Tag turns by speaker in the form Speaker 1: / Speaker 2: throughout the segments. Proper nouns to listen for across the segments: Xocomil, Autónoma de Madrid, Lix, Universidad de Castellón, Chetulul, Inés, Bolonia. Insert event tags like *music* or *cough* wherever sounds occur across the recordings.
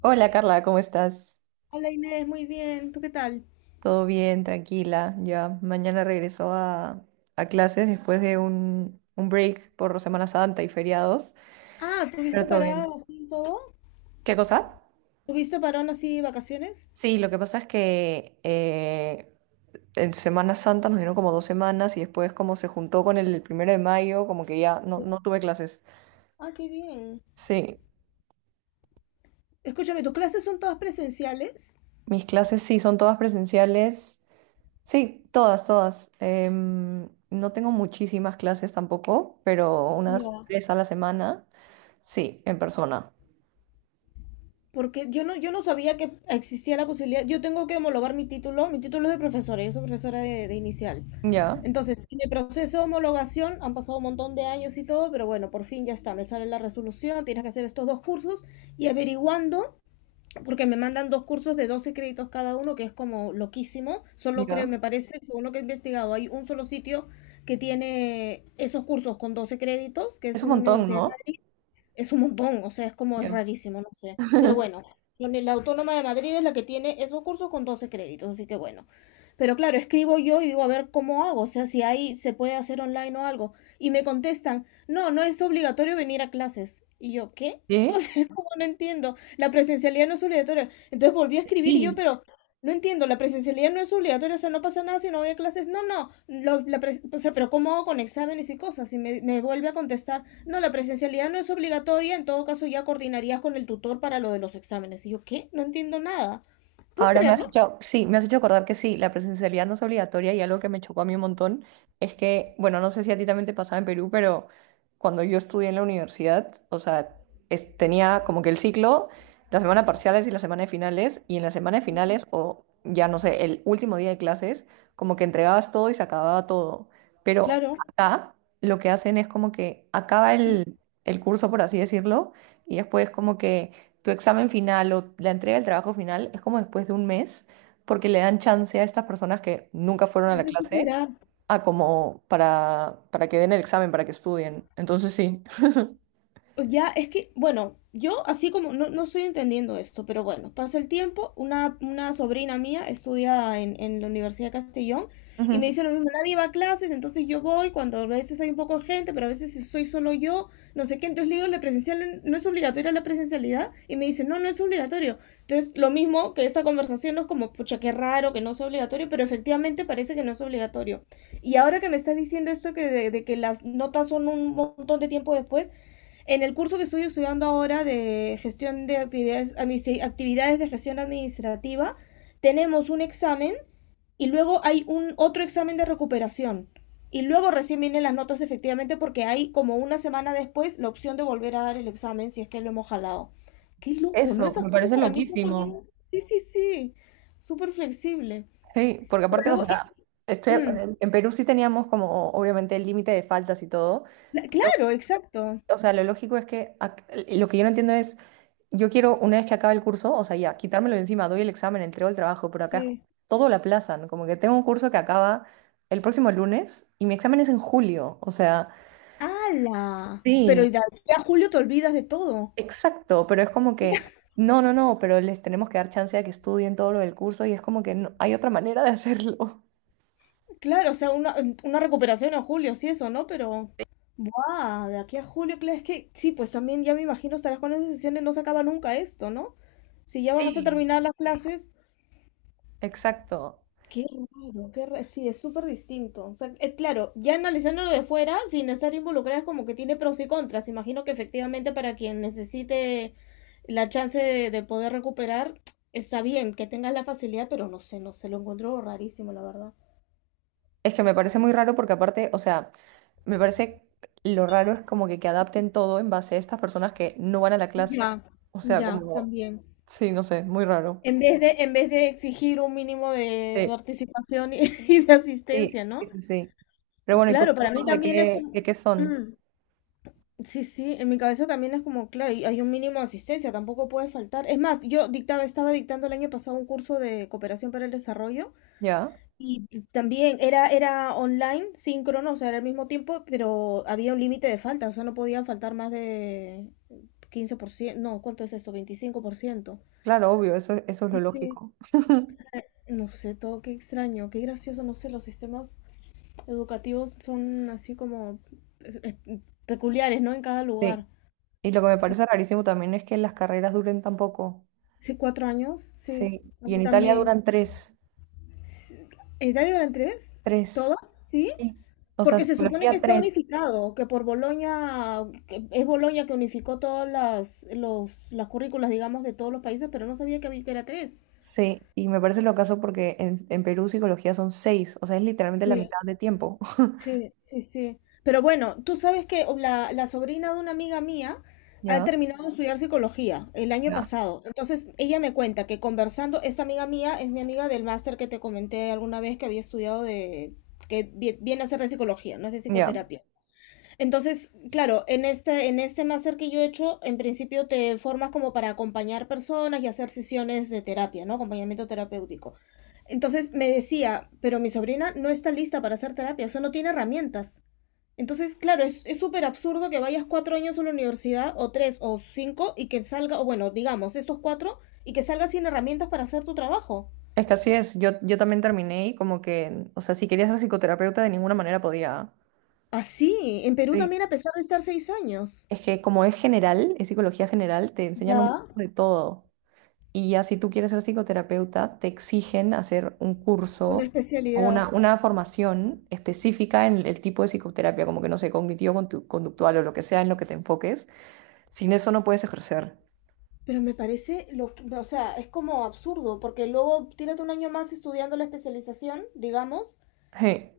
Speaker 1: Hola Carla, ¿cómo estás?
Speaker 2: Hola Inés, muy bien. ¿Tú qué tal?
Speaker 1: ¿Todo bien? Tranquila. Ya mañana regreso a clases después de un break por Semana Santa y feriados,
Speaker 2: Ah, ¿tuviste
Speaker 1: pero todo bien.
Speaker 2: parado así en todo?
Speaker 1: ¿Qué cosa?
Speaker 2: ¿Tuviste parón así vacaciones?
Speaker 1: Sí, lo que pasa es que en Semana Santa nos dieron como dos semanas y después como se juntó con el primero de mayo, como que ya
Speaker 2: Sí.
Speaker 1: no tuve clases.
Speaker 2: Ah, qué bien.
Speaker 1: Sí,
Speaker 2: Escúchame, ¿tus clases son todas presenciales?
Speaker 1: mis clases sí, son todas presenciales. Sí, todas, todas. No tengo muchísimas clases tampoco, pero unas
Speaker 2: Ya.
Speaker 1: tres a la semana. Sí, en persona.
Speaker 2: Porque yo no sabía que existía la posibilidad. Yo tengo que homologar mi título. Mi título es de profesora, yo soy profesora de inicial.
Speaker 1: Ya,
Speaker 2: Entonces, en el proceso de homologación han pasado un montón de años y todo, pero bueno, por fin ya está. Me sale la resolución, tienes que hacer estos dos cursos y averiguando, porque me mandan dos cursos de 12 créditos cada uno, que es como loquísimo. Solo creo,
Speaker 1: ya.
Speaker 2: me parece, según lo que he investigado, hay un solo sitio que tiene esos cursos con 12 créditos, que
Speaker 1: Es
Speaker 2: es
Speaker 1: un
Speaker 2: una
Speaker 1: montón,
Speaker 2: universidad,
Speaker 1: ¿no?
Speaker 2: es un montón, o sea, es como es
Speaker 1: Ya.
Speaker 2: rarísimo, no sé. Pero bueno, la Autónoma de Madrid es la que tiene esos cursos con 12 créditos, así que bueno. Pero claro, escribo yo y digo, a ver cómo hago, o sea, si ahí se puede hacer online o algo. Y me contestan, no, no es obligatorio venir a clases. Y yo, ¿qué? *laughs* O
Speaker 1: ¿Sí?
Speaker 2: sea, como no entiendo, la presencialidad no es obligatoria. Entonces volví a escribir y yo,
Speaker 1: Sí.
Speaker 2: pero no entiendo, la presencialidad no es obligatoria, o sea, no pasa nada si no voy a clases. No, no, o sea, pero ¿cómo hago con exámenes y cosas? Y me vuelve a contestar, no, la presencialidad no es obligatoria, en todo caso ya coordinarías con el tutor para lo de los exámenes. Y yo, ¿qué? No entiendo nada. ¿Puedes
Speaker 1: Ahora me has
Speaker 2: creerlo?
Speaker 1: hecho, sí, me has hecho acordar que sí, la presencialidad no es obligatoria, y algo que me chocó a mí un montón es que, bueno, no sé si a ti también te pasaba en Perú, pero cuando yo estudié en la universidad, o sea, tenía como que el ciclo, la semana de parciales y la semana de finales, y en la semana de
Speaker 2: Sí.
Speaker 1: finales, o ya no sé, el último día de clases, como que entregabas todo y se acababa todo. Pero
Speaker 2: Claro.
Speaker 1: acá lo que hacen es como que acaba el curso, por así decirlo, y después como que tu examen final o la entrega del trabajo final es como después de un mes, porque le dan chance a estas personas que nunca fueron a la clase
Speaker 2: Esperar.
Speaker 1: a como para que den el examen, para que estudien. Entonces sí.
Speaker 2: Ya, es que, bueno, yo así como no, no estoy entendiendo esto, pero bueno, pasa el tiempo, una sobrina mía estudia en la Universidad de Castellón y me
Speaker 1: Ujú.
Speaker 2: dice lo mismo, nadie va a clases, entonces yo voy cuando a veces hay un poco de gente, pero a veces si soy solo yo, no sé qué, entonces le digo, la presencial no es obligatoria, la presencialidad, y me dice, no, no es obligatorio. Entonces, lo mismo que esta conversación no es como, pucha, qué raro que no sea obligatorio, pero efectivamente parece que no es obligatorio. Y ahora que me estás diciendo esto que de que las notas son un montón de tiempo después, en el curso que estoy estudiando ahora de gestión de actividades, actividades de gestión administrativa, tenemos un examen y luego hay un otro examen de recuperación. Y luego recién vienen las notas efectivamente porque hay como una semana después la opción de volver a dar el examen si es que lo hemos jalado. Qué loco, ¿no?
Speaker 1: Eso,
Speaker 2: Esas
Speaker 1: me
Speaker 2: cosas
Speaker 1: parece
Speaker 2: para mí son también...
Speaker 1: loquísimo.
Speaker 2: Sí, sí, sí. Súper flexible.
Speaker 1: Sí, porque
Speaker 2: Pero
Speaker 1: aparte, o
Speaker 2: luego...
Speaker 1: sea, estoy,
Speaker 2: mm,
Speaker 1: en Perú sí teníamos como obviamente el límite de faltas y todo,
Speaker 2: la-
Speaker 1: pero,
Speaker 2: claro, exacto.
Speaker 1: o sea, lo lógico es que lo que yo no entiendo es... Yo quiero, una vez que acabe el curso, o sea, ya, quitármelo de encima, doy el examen, entrego el trabajo, pero acá es como
Speaker 2: Sí.
Speaker 1: todo lo aplazan. Como que tengo un curso que acaba el próximo lunes y mi examen es en julio. O sea,
Speaker 2: ¡Hala! Pero
Speaker 1: sí,
Speaker 2: ya, ya julio te olvidas de todo.
Speaker 1: exacto, pero es como que no, no, no, pero les tenemos que dar chance a que estudien todo lo del curso y es como que hay otra manera de hacerlo. *laughs*
Speaker 2: Claro, o sea, una recuperación en julio, sí, eso, ¿no? Pero, ¡buah! De aquí a julio, claro, es que sí, pues también ya me imagino estarás con esas sesiones, no se acaba nunca esto, ¿no? Si ya vas a
Speaker 1: Sí.
Speaker 2: terminar las clases,
Speaker 1: Exacto.
Speaker 2: qué qué raro, sí, es súper distinto. O sea, claro, ya analizándolo de fuera, sin estar involucrada, es como que tiene pros y contras. Imagino que efectivamente para quien necesite la chance de poder recuperar, está bien que tengas la facilidad, pero no sé, no sé, lo encuentro rarísimo, la verdad.
Speaker 1: Es que me parece muy raro porque aparte, o sea, me parece lo raro es como que adapten todo en base a estas personas que no van a la clase.
Speaker 2: Ya,
Speaker 1: O sea,
Speaker 2: ya,
Speaker 1: como,
Speaker 2: también.
Speaker 1: sí, no sé, muy raro.
Speaker 2: En vez de exigir un mínimo de
Speaker 1: Sí,
Speaker 2: participación y, *laughs* y de
Speaker 1: sí,
Speaker 2: asistencia,
Speaker 1: sí,
Speaker 2: ¿no?
Speaker 1: sí, sí. Pero bueno, ¿y tus
Speaker 2: Claro, para mí
Speaker 1: cursos
Speaker 2: también es
Speaker 1: de
Speaker 2: como...
Speaker 1: qué son?
Speaker 2: Mm, sí, sí, en mi cabeza también es como, claro, y hay un mínimo de asistencia, tampoco puede faltar. Es más, yo dictaba, estaba dictando el año pasado un curso de cooperación para el desarrollo
Speaker 1: Ya,
Speaker 2: también era, era online, síncrono, o sea, era al mismo tiempo, pero había un límite de falta, o sea, no podía faltar más de 15%, no, ¿cuánto es esto? 25%.
Speaker 1: claro, obvio, eso es lo
Speaker 2: Sí, sí.
Speaker 1: lógico. *laughs*
Speaker 2: No sé, todo qué extraño, qué gracioso, no sé, los sistemas educativos son así como eh, eh, peculiares, ¿no? En cada
Speaker 1: Sí.
Speaker 2: lugar.
Speaker 1: Y lo que me
Speaker 2: Sí,
Speaker 1: parece rarísimo también es que las carreras duren tan poco.
Speaker 2: sí, 4 años, sí,
Speaker 1: Sí.
Speaker 2: a
Speaker 1: Y
Speaker 2: mí
Speaker 1: en Italia
Speaker 2: también.
Speaker 1: duran tres,
Speaker 2: Sí. ¿Italia eran tres?
Speaker 1: tres.
Speaker 2: ¿Todo? ¿Sí?
Speaker 1: Sí. O sea,
Speaker 2: Porque se supone que
Speaker 1: psicología
Speaker 2: está
Speaker 1: tres.
Speaker 2: unificado, que por Bolonia, que es Bolonia que unificó todas las currículas, digamos, de todos los países, pero no sabía que había que era tres.
Speaker 1: Sí, y me parece lo caso porque en Perú psicología son seis, o sea, es literalmente la mitad de tiempo. *laughs*
Speaker 2: Sí, sí, sí. Pero bueno, tú sabes que la sobrina de una amiga mía ha
Speaker 1: Ya,
Speaker 2: terminado de estudiar psicología el año
Speaker 1: ya,
Speaker 2: pasado. Entonces, ella me cuenta que conversando, esta amiga mía es mi amiga del máster que te comenté alguna vez que había estudiado de, que viene a ser de psicología, no es de
Speaker 1: ya.
Speaker 2: psicoterapia. Entonces, claro, en este máster que yo he hecho, en principio te formas como para acompañar personas y hacer sesiones de terapia, ¿no? Acompañamiento terapéutico. Entonces me decía, pero mi sobrina no está lista para hacer terapia, o sea, no tiene herramientas. Entonces, claro, es súper absurdo que vayas 4 años a la universidad, o tres, o cinco, y que salga, o bueno, digamos, estos cuatro, y que salgas sin herramientas para hacer tu trabajo.
Speaker 1: Es que así es, yo también terminé y como que, o sea, si quería ser psicoterapeuta de ninguna manera podía.
Speaker 2: Así, en Perú
Speaker 1: Sí.
Speaker 2: también a pesar de estar 6 años.
Speaker 1: Es que como es general, es psicología general, te enseñan un
Speaker 2: Ya,
Speaker 1: poco de todo. Y ya si tú quieres ser psicoterapeuta, te exigen hacer un
Speaker 2: una
Speaker 1: curso o
Speaker 2: especialidad.
Speaker 1: una formación específica en el tipo de psicoterapia, como que no sé, cognitivo-conductual o lo que sea en lo que te enfoques. Sin eso no puedes ejercer.
Speaker 2: Pero me parece, lo que- o sea, es como absurdo, porque luego tírate un año más estudiando la especialización, digamos,
Speaker 1: Sí,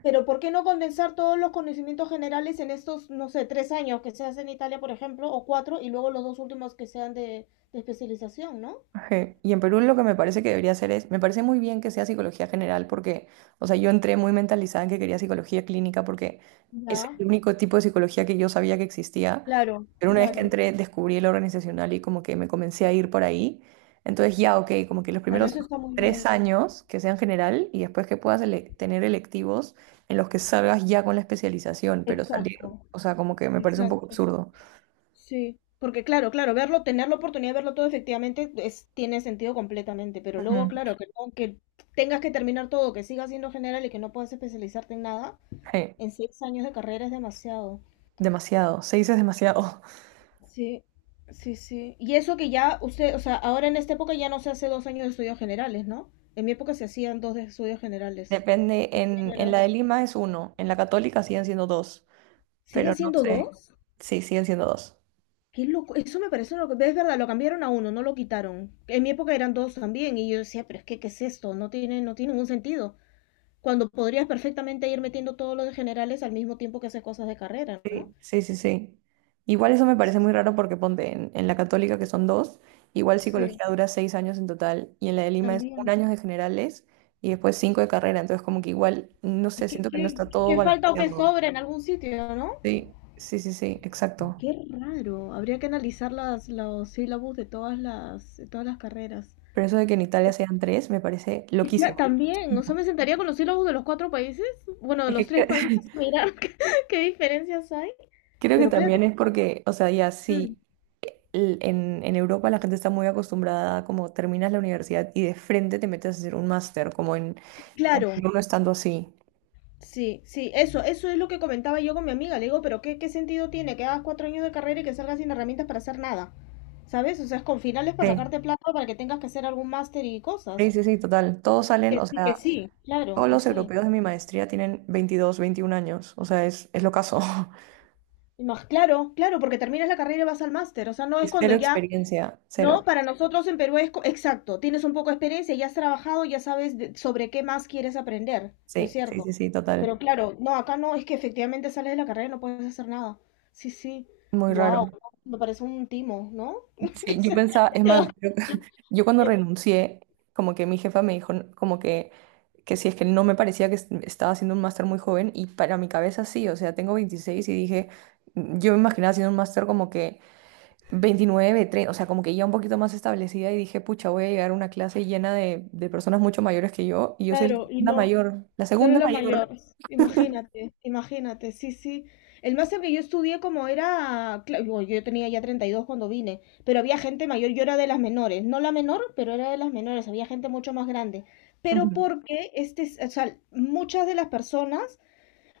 Speaker 2: pero ¿por qué no condensar todos los conocimientos generales en estos, no sé, 3 años que se hacen en Italia, por ejemplo, o cuatro, y luego los dos últimos que sean de especialización, ¿no?
Speaker 1: sí. Y en Perú lo que me parece que debería hacer es, me parece muy bien que sea psicología general porque, o sea, yo entré muy mentalizada en que quería psicología clínica porque es
Speaker 2: Ya,
Speaker 1: el único tipo de psicología que yo sabía que existía,
Speaker 2: claro,
Speaker 1: pero una vez que
Speaker 2: claro,
Speaker 1: entré descubrí la organizacional y como que me comencé a ir por ahí. Entonces ya, ok, como que los
Speaker 2: claro,
Speaker 1: primeros
Speaker 2: eso está muy
Speaker 1: tres
Speaker 2: bien.
Speaker 1: años que sean general y después que puedas tener electivos en los que salgas ya con la especialización, pero salir,
Speaker 2: Exacto,
Speaker 1: o sea, como que me parece un poco
Speaker 2: exacto.
Speaker 1: absurdo.
Speaker 2: Sí, porque claro, claro, verlo, tener la oportunidad de verlo todo efectivamente es, tiene sentido completamente, pero luego,
Speaker 1: Ujú.
Speaker 2: claro, que, que tengas que terminar todo, que sigas siendo general y que no puedas especializarte en nada,
Speaker 1: Sí,
Speaker 2: en 6 años de carrera es demasiado.
Speaker 1: demasiado, seis es demasiado.
Speaker 2: Sí, sí, sí. Y eso que ya usted, o sea, ahora en esta época ya no se hace 2 años de estudios generales, ¿no? En mi época se hacían dos de estudios generales.
Speaker 1: Depende, en la de
Speaker 2: Generas.
Speaker 1: Lima es uno, en la Católica siguen siendo dos,
Speaker 2: ¿Siguen
Speaker 1: pero no
Speaker 2: siendo
Speaker 1: sé,
Speaker 2: dos?
Speaker 1: sí, siguen siendo dos.
Speaker 2: Qué loco, eso me parece loco. Es verdad, lo cambiaron a uno, no lo quitaron. En mi época eran dos también, y yo decía, pero es que, ¿qué es esto? No tiene, no tiene ningún sentido. Cuando podrías perfectamente ir metiendo todos los de generales al mismo tiempo que haces cosas de carrera, ¿no?
Speaker 1: Sí, sí, sí, sí. Igual eso me parece muy raro porque ponte en la Católica que son dos, igual
Speaker 2: Sí,
Speaker 1: psicología dura seis años en total y en la de Lima es un
Speaker 2: también.
Speaker 1: año de generales y después cinco de carrera, entonces como que igual, no
Speaker 2: Y
Speaker 1: sé,
Speaker 2: qué,
Speaker 1: siento que no está todo
Speaker 2: qué falta o qué
Speaker 1: balanceado.
Speaker 2: sobra en algún sitio, ¿no?
Speaker 1: Sí, sí, sí, sí, exacto.
Speaker 2: Qué raro. Habría que analizar las, los sílabos de todas las carreras.
Speaker 1: Pero eso de que en Italia
Speaker 2: Pues,
Speaker 1: sean tres me parece loquísimo.
Speaker 2: También, o sea, me
Speaker 1: *laughs*
Speaker 2: sentaría con los sílabos de los cuatro países, bueno, de los
Speaker 1: Es
Speaker 2: tres
Speaker 1: que,
Speaker 2: países, a
Speaker 1: *laughs*
Speaker 2: mirar *laughs* qué, qué diferencias hay.
Speaker 1: creo que
Speaker 2: Pero claro,
Speaker 1: también es porque, o sea, ya
Speaker 2: mm,
Speaker 1: sí, en Europa la gente está muy acostumbrada, como terminas la universidad y de frente te metes a hacer un máster, como en
Speaker 2: claro,
Speaker 1: Perú no estando así.
Speaker 2: sí, sí, eso es lo que comentaba yo con mi amiga. Le digo, pero ¿qué, qué sentido tiene que hagas 4 años de carrera y que salgas sin herramientas para hacer nada? ¿Sabes? O sea, es con finales para
Speaker 1: Sí,
Speaker 2: sacarte plata para que tengas que hacer algún máster y cosas.
Speaker 1: sí, sí, sí, total. Todos salen,
Speaker 2: Que
Speaker 1: o
Speaker 2: sí,
Speaker 1: sea,
Speaker 2: que sí. Claro,
Speaker 1: todos
Speaker 2: que
Speaker 1: los
Speaker 2: sí.
Speaker 1: europeos de mi maestría tienen 22, 21 años, o sea, es lo caso. *laughs*
Speaker 2: Y más, claro, claro, porque terminas la carrera y vas al máster. O sea, no
Speaker 1: Y
Speaker 2: es cuando
Speaker 1: cero
Speaker 2: ya
Speaker 1: experiencia,
Speaker 2: no,
Speaker 1: cero.
Speaker 2: para nosotros en Perú es exacto, tienes un poco de experiencia, ya has trabajado, ya sabes sobre qué más quieres aprender, ¿no es
Speaker 1: Sí, sí,
Speaker 2: cierto?
Speaker 1: sí, sí, total.
Speaker 2: Pero claro, no, acá no, es que efectivamente sales de la carrera y no puedes hacer nada. Sí, sí,
Speaker 1: Muy
Speaker 2: wow,
Speaker 1: raro.
Speaker 2: me parece un timo, ¿no? *laughs*
Speaker 1: Sí,
Speaker 2: Que
Speaker 1: yo
Speaker 2: se-
Speaker 1: pensaba, es más, yo,
Speaker 2: *laughs*
Speaker 1: *laughs* yo cuando renuncié, como que mi jefa me dijo, como que si es que no me parecía que estaba haciendo un máster muy joven, y para mi cabeza sí, o sea, tengo 26 y dije, yo me imaginaba haciendo un máster como que 29, 30, o sea, como que ya un poquito más establecida, y dije, pucha, voy a llegar a una clase llena de personas mucho mayores que yo, y yo soy la
Speaker 2: Claro, y
Speaker 1: segunda
Speaker 2: no,
Speaker 1: mayor, la
Speaker 2: tú eres
Speaker 1: segunda
Speaker 2: la mayor,
Speaker 1: mayor.
Speaker 2: imagínate, imagínate, sí, sí. El máster que yo estudié como era, yo tenía ya 32 cuando vine, pero había gente mayor, yo era de las menores, no la menor, pero era de las menores, había gente mucho más grande. Pero
Speaker 1: Ujú.
Speaker 2: porque este, o sea, muchas de las personas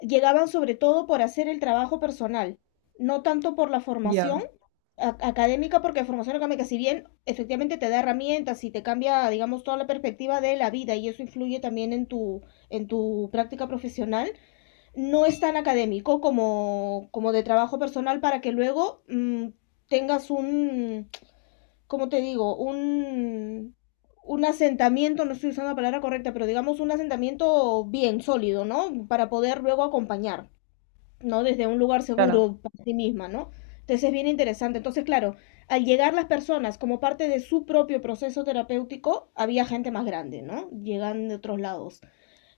Speaker 2: llegaban sobre todo por hacer el trabajo personal, no tanto por la formación
Speaker 1: Ya,
Speaker 2: académica, porque la formación académica, si bien efectivamente te da herramientas y te cambia, digamos, toda la perspectiva de la vida y eso influye también en tu práctica profesional, no es tan académico como, como de trabajo personal para que luego tengas un, ¿cómo te digo? Un asentamiento, no estoy usando la palabra correcta, pero digamos un asentamiento bien sólido, ¿no? Para poder luego acompañar. ¿No? Desde un lugar
Speaker 1: claro,
Speaker 2: seguro para sí misma, ¿no? Entonces es bien interesante. Entonces, claro, al llegar las personas como parte de su propio proceso terapéutico, había gente más grande, ¿no? Llegan de otros lados.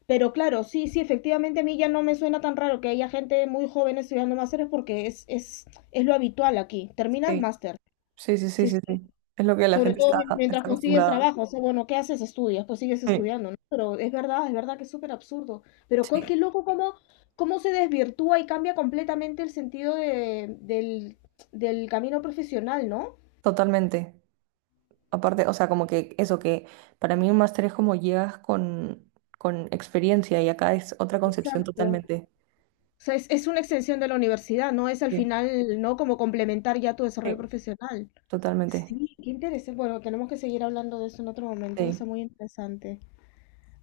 Speaker 2: Pero claro, sí, sí, efectivamente a mí ya no me suena tan raro que haya gente muy joven estudiando másteres porque es lo habitual aquí. Terminas
Speaker 1: sí,
Speaker 2: máster.
Speaker 1: sí, sí, sí,
Speaker 2: Sí,
Speaker 1: sí,
Speaker 2: sí.
Speaker 1: sí, es lo que la
Speaker 2: Sobre
Speaker 1: gente
Speaker 2: todo
Speaker 1: está,
Speaker 2: mientras
Speaker 1: está
Speaker 2: consigues
Speaker 1: acostumbrada.
Speaker 2: trabajo, o sea, bueno, ¿qué haces? Estudias, pues sigues
Speaker 1: Sí.
Speaker 2: estudiando, ¿no? Pero es verdad que es súper absurdo. Pero
Speaker 1: Sí.
Speaker 2: qué loco cómo, cómo se desvirtúa y cambia completamente el sentido de, del camino profesional, ¿no?
Speaker 1: Totalmente. Aparte, o sea, como que eso que para mí un máster es como llegas con experiencia y acá es otra concepción
Speaker 2: Exacto.
Speaker 1: totalmente.
Speaker 2: O sea, es una extensión de la universidad, ¿no? Es al
Speaker 1: Sí,
Speaker 2: final, ¿no? Como complementar ya tu desarrollo
Speaker 1: sí,
Speaker 2: profesional.
Speaker 1: totalmente.
Speaker 2: Sí, qué interesante. Bueno, tenemos que seguir hablando de eso en otro momento, que
Speaker 1: Sí,
Speaker 2: está muy interesante.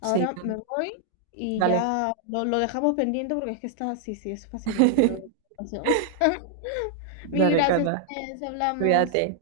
Speaker 1: sí.
Speaker 2: me voy y
Speaker 1: Dale.
Speaker 2: ya lo dejamos pendiente porque es que está, sí, sí, es fascinante lo de
Speaker 1: *laughs*
Speaker 2: la educación. *laughs* Mil
Speaker 1: Dale,
Speaker 2: gracias,
Speaker 1: Carla.
Speaker 2: Inés, hablamos.
Speaker 1: Cuídate.